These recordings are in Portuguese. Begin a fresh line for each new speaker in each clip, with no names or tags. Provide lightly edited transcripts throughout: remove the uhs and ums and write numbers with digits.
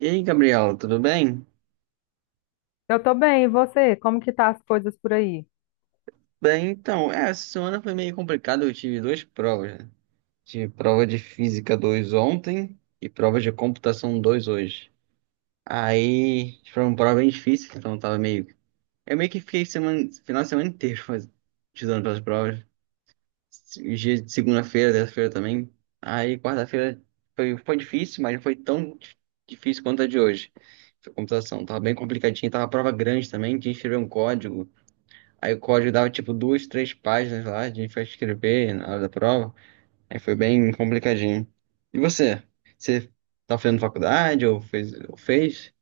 E aí, Gabriela, tudo bem?
Eu tô bem, e você? Como que tá as coisas por aí?
Bem, então, essa semana foi meio complicado, eu tive duas provas, né? Tive prova de Física 2 ontem e prova de Computação 2 hoje. Aí, foi uma prova bem difícil, então eu tava meio. Eu meio que fiquei semana, final de semana inteiro estudando para as provas. Os dias de segunda-feira, terça-feira também. Aí, quarta-feira foi difícil, mas não foi difícil quanto a de hoje. Foi Computação, tava bem complicadinho, tava prova grande também, tinha que escrever um código. Aí o código dava tipo duas, três páginas lá, a gente foi escrever na hora da prova. Aí foi bem complicadinho. E você? Você tá fazendo faculdade ou fez? Ou fez?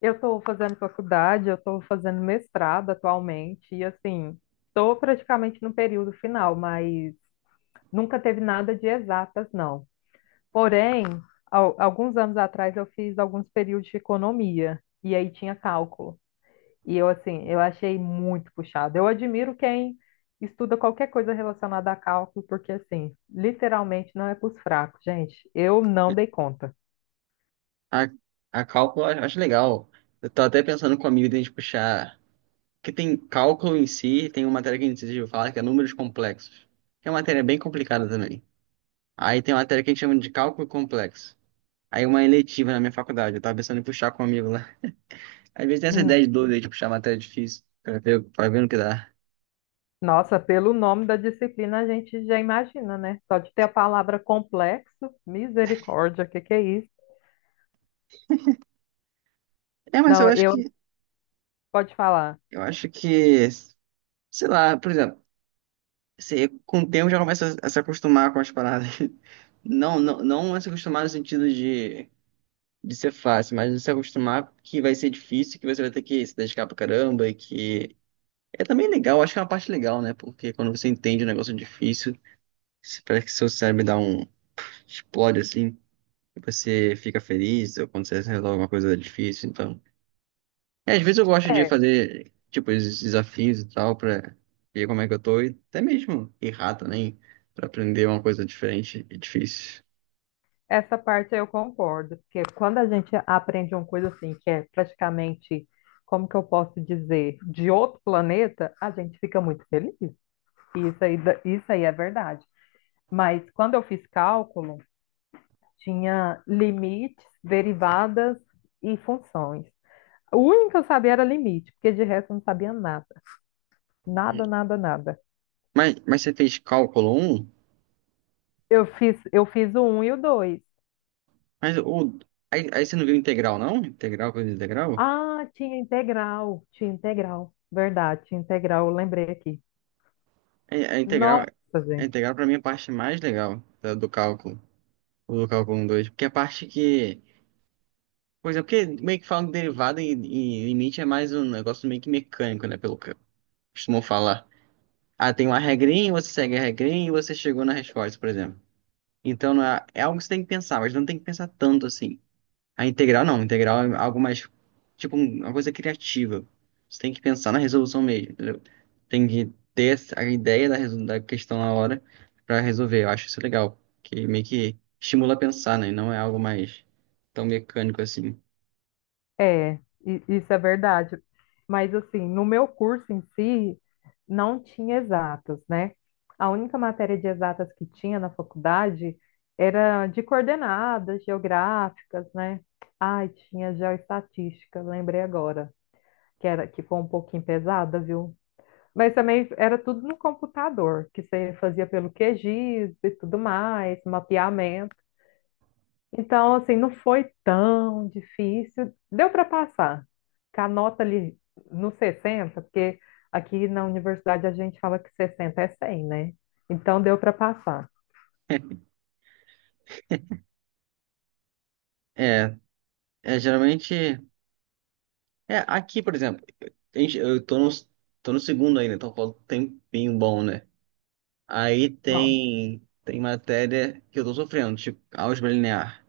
Eu estou fazendo faculdade, eu estou fazendo mestrado atualmente, e assim, estou praticamente no período final, mas nunca teve nada de exatas, não. Porém, alguns anos atrás eu fiz alguns períodos de economia, e aí tinha cálculo. E eu, assim, eu achei muito puxado. Eu admiro quem estuda qualquer coisa relacionada a cálculo, porque, assim, literalmente não é para os fracos, gente. Eu não dei conta.
A, a cálculo eu acho legal. Eu tô até pensando com a amigo de a gente puxar. Que tem cálculo em si, tem uma matéria que a gente decidiu falar que é números complexos. Que é uma matéria bem complicada também. Aí tem uma matéria que a gente chama de cálculo complexo. Aí uma eletiva na minha faculdade, eu tava pensando em puxar com um amigo lá. Às vezes tem essa ideia de doido aí de puxar matéria difícil, pra ver no que dá.
Nossa, pelo nome da disciplina a gente já imagina, né? Só de ter a palavra complexo, misericórdia, o que que é isso?
É, mas eu
Não,
acho
eu
que,
pode falar.
eu acho que, sei lá, por exemplo, você com o tempo já começa a se acostumar com as paradas. Não a se acostumar no sentido de ser fácil, mas de se acostumar que vai ser difícil, que você vai ter que se dedicar pra caramba e que é também legal, acho que é uma parte legal, né? Porque quando você entende um negócio difícil, parece que seu cérebro dá um explode assim, e você fica feliz, ou quando você resolve alguma coisa difícil, então. É, às vezes eu gosto de
É,
fazer, tipo, esses desafios e tal, pra ver como é que eu tô, e até mesmo errar também, pra aprender uma coisa diferente e difícil.
essa parte eu concordo, porque quando a gente aprende uma coisa assim, que é praticamente, como que eu posso dizer, de outro planeta, a gente fica muito feliz. E isso aí é verdade. Mas quando eu fiz cálculo, tinha limites, derivadas e funções. O único que eu sabia era limite, porque de resto eu não sabia nada. Nada, nada, nada.
Mas você fez cálculo um.
Eu fiz o um e o dois.
Mas o, aí você não viu integral, não? Integral, coisa de integral?
Ah, tinha integral, tinha integral. Verdade, tinha integral, eu lembrei aqui.
É,
Nossa,
a
gente.
integral pra mim é a parte mais legal do cálculo, ou do cálculo 1, 2, porque é a parte que, pois é, porque meio que falam de derivada e limite é mais um negócio meio que mecânico, né, pelo que costumam falar. Ah, tem uma regrinha, você segue a regrinha e você chegou na resposta, por exemplo. Então não é, é algo que você tem que pensar, mas não tem que pensar tanto assim. A integral não, a integral é algo mais, tipo, uma coisa criativa. Você tem que pensar na resolução mesmo, entendeu? Tem que ter a ideia da questão na hora pra resolver. Eu acho isso legal, que meio que estimula a pensar, né? E não é algo mais tão mecânico assim.
É, isso é verdade. Mas assim, no meu curso em si, não tinha exatas, né? A única matéria de exatas que tinha na faculdade era de coordenadas geográficas, né? Ai, tinha geoestatística, lembrei agora. Que era que foi um pouquinho pesada, viu? Mas também era tudo no computador, que você fazia pelo QGIS e tudo mais, mapeamento. Então, assim, não foi tão difícil. Deu para passar. Com a nota ali no 60, porque aqui na universidade a gente fala que 60 é 100, né? Então, deu para passar.
É, é geralmente. É, aqui, por exemplo, eu tô no segundo ainda, então falta um tempinho bom, né? Aí
Bom,
tem matéria que eu tô sofrendo, tipo álgebra linear.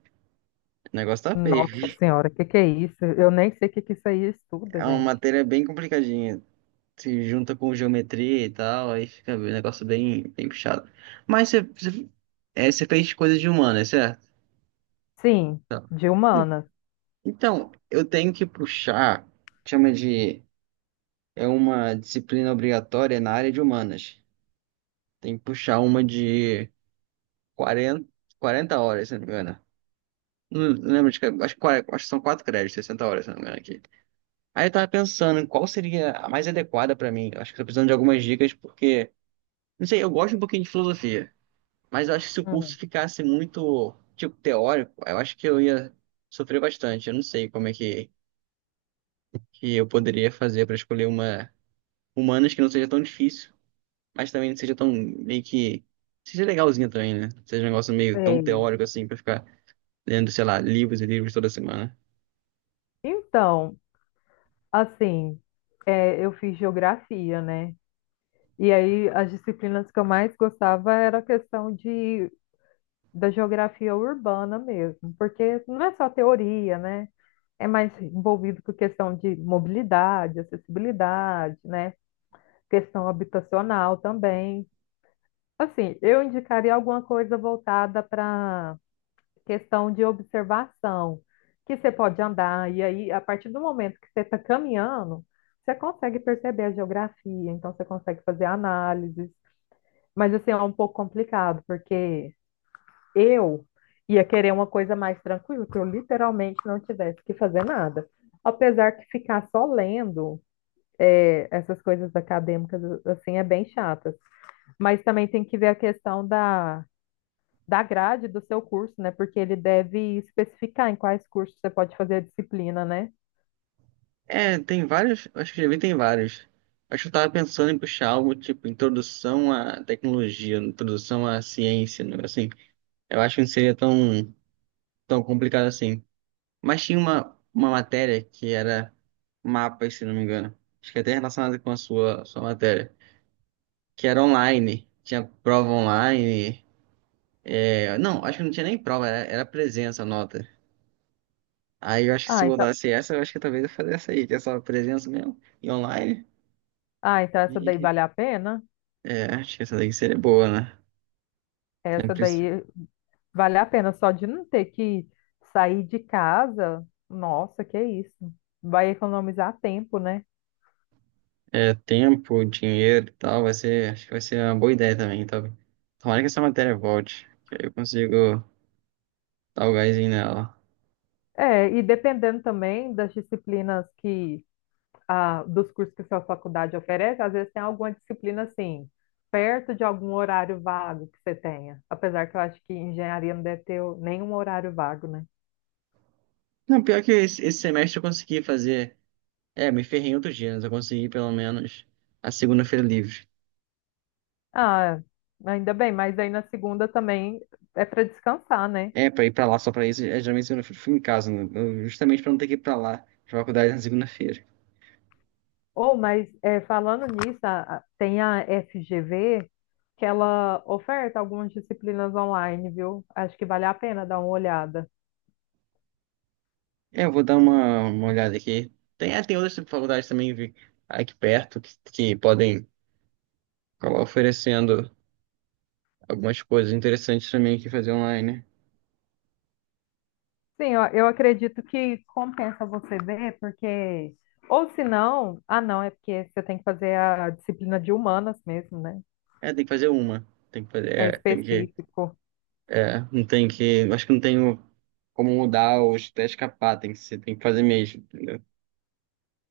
O negócio tá
nossa
feio.
senhora, o que que é isso? Eu nem sei o que que isso aí estuda,
É uma
gente.
matéria bem complicadinha. Se junta com geometria e tal, aí fica um negócio bem puxado. Mas você fez coisa de humana, é certo?
Sim, de humanas.
Então, eu tenho que puxar, chama de, é uma disciplina obrigatória na área de humanas. Tem que puxar uma de quarenta quarenta horas, se não me engano. Não, não lembro acho, acho que são 4 créditos, 60 horas, se não me engano aqui. Aí eu tava pensando em qual seria a mais adequada pra mim. Eu acho que tô precisando de algumas dicas, porque, não sei, eu gosto um pouquinho de filosofia, mas eu acho que se o curso
Hum.
ficasse muito, tipo, teórico, eu acho que eu ia sofrer bastante. Eu não sei como é que eu poderia fazer pra escolher uma humanas que não seja tão difícil, mas também não seja tão meio que. Seja legalzinha também, né? Seja um negócio meio tão
Sei.
teórico assim, pra ficar lendo, sei lá, livros e livros toda semana.
Então, assim, é, eu fiz geografia, né? E aí as disciplinas que eu mais gostava era a questão de, da geografia urbana mesmo, porque não é só teoria, né? É mais envolvido com questão de mobilidade, acessibilidade, né? Questão habitacional também. Assim, eu indicaria alguma coisa voltada para questão de observação, que você pode andar, e aí, a partir do momento que você está caminhando, você consegue perceber a geografia, então você consegue fazer análises, mas assim, é um pouco complicado, porque eu ia querer uma coisa mais tranquila, que eu literalmente não tivesse que fazer nada. Apesar que ficar só lendo é, essas coisas acadêmicas, assim, é bem chatas. Mas também tem que ver a questão da grade do seu curso, né? Porque ele deve especificar em quais cursos você pode fazer a disciplina, né?
É, tem vários, acho que já vi, tem vários. Acho que eu tava pensando em puxar algo tipo introdução à tecnologia, introdução à ciência, né? Assim, eu acho que não seria tão complicado assim. Mas tinha uma matéria que era mapas, se não me engano. Acho que até relacionada com a sua matéria, que era online, tinha prova online. Não, acho que não tinha nem prova, era presença, a nota. Aí eu acho que se
Ah, então,
botasse essa, eu acho que talvez eu fizesse essa aí, que é só presença mesmo, e online.
ah, então, essa daí vale a pena?
É, acho que essa daí seria boa, né?
Essa
Sempre se-
daí vale a pena só de não ter que sair de casa. Nossa, que isso. Vai economizar tempo, né?
é, tempo, dinheiro e tal, vai ser, acho que vai ser uma boa ideia também, tá? Tomara que essa matéria volte, que aí eu consigo dar o gásinho nela.
É, e dependendo também das disciplinas que dos cursos que sua faculdade oferece, às vezes tem alguma disciplina assim, perto de algum horário vago que você tenha. Apesar que eu acho que engenharia não deve ter nenhum horário vago, né?
Não, pior que esse semestre eu consegui fazer, é, me ferrei em outros dias, mas eu consegui pelo menos a segunda-feira livre.
Ah, ainda bem, mas aí na segunda também é para descansar, né?
É, pra ir pra lá só pra isso, é, geralmente segunda-feira eu fico em casa, né? Justamente pra não ter que ir pra lá, pra faculdade na segunda-feira.
Ou, mas é, falando nisso, tem a FGV que ela oferta algumas disciplinas online, viu? Acho que vale a pena dar uma olhada.
É, eu vou dar uma olhada aqui. Tem outras faculdades também aqui perto que podem acaba oferecendo algumas coisas interessantes também que fazer online.
Sim, eu acredito que compensa você ver, porque. Ou se não, ah, não, é porque você tem que fazer a disciplina de humanas mesmo, né?
É, tem que fazer uma. Tem que fazer,
É
é, tem que,
específico,
é, não tem que, acho que não tenho como mudar ou até escapar, tem que ser, tem que fazer mesmo, entendeu?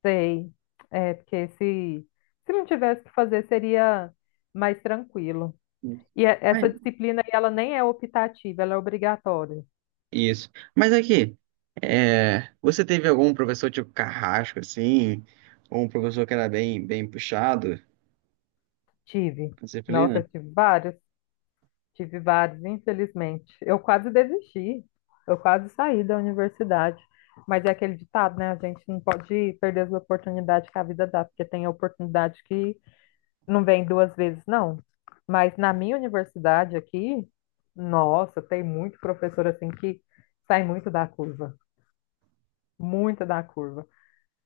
sei. É, porque se não tivesse que fazer, seria mais tranquilo. E
Mas,
essa disciplina, aí, ela nem é optativa, ela é obrigatória.
isso. Mas aqui, é, você teve algum professor tipo carrasco, assim, ou um professor que era bem puxado na
Tive. Nossa,
disciplina?
eu tive vários. Tive vários, infelizmente. Eu quase desisti, eu quase saí da universidade. Mas é aquele ditado, né? A gente não pode perder as oportunidades que a vida dá, porque tem oportunidade que não vem duas vezes, não. Mas na minha universidade aqui, nossa, tem muito professor assim que sai muito da curva, muito da curva.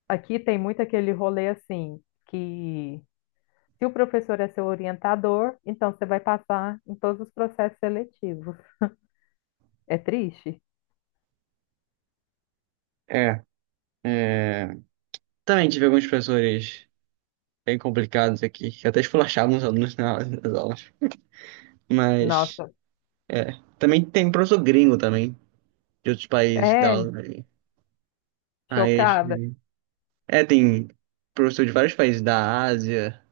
Aqui tem muito aquele rolê assim, que se o professor é seu orientador, então você vai passar em todos os processos seletivos. É triste?
É, é, também tive alguns professores bem complicados aqui, que até esculachavam os alunos nas aulas. Mas
Nossa,
também tem um professor gringo também, de outros países que dá
é,
aula. Acho
chocada.
é, tem professor de vários países da Ásia,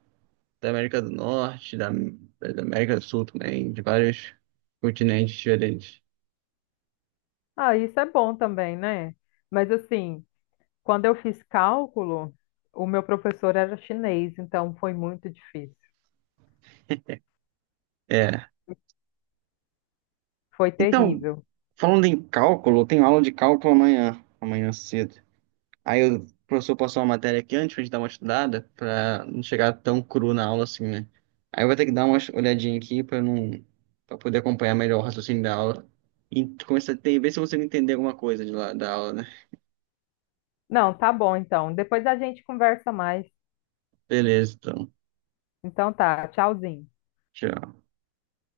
da América do Norte, da América do Sul também, de vários continentes diferentes.
Ah, isso é bom também, né? Mas assim, quando eu fiz cálculo, o meu professor era chinês, então foi muito difícil.
É.
Foi
Então,
terrível.
falando em cálculo, eu tenho aula de cálculo amanhã, amanhã cedo. Aí o professor passou uma matéria aqui antes pra gente dar uma estudada, pra não chegar tão cru na aula assim, né? Aí eu vou ter que dar uma olhadinha aqui pra não, para poder acompanhar melhor o raciocínio da aula e começar a ver se eu consigo entender alguma coisa de lá da aula, né?
Não, tá bom então. Depois a gente conversa mais.
Beleza, então.
Então tá, tchauzinho.
Tchau.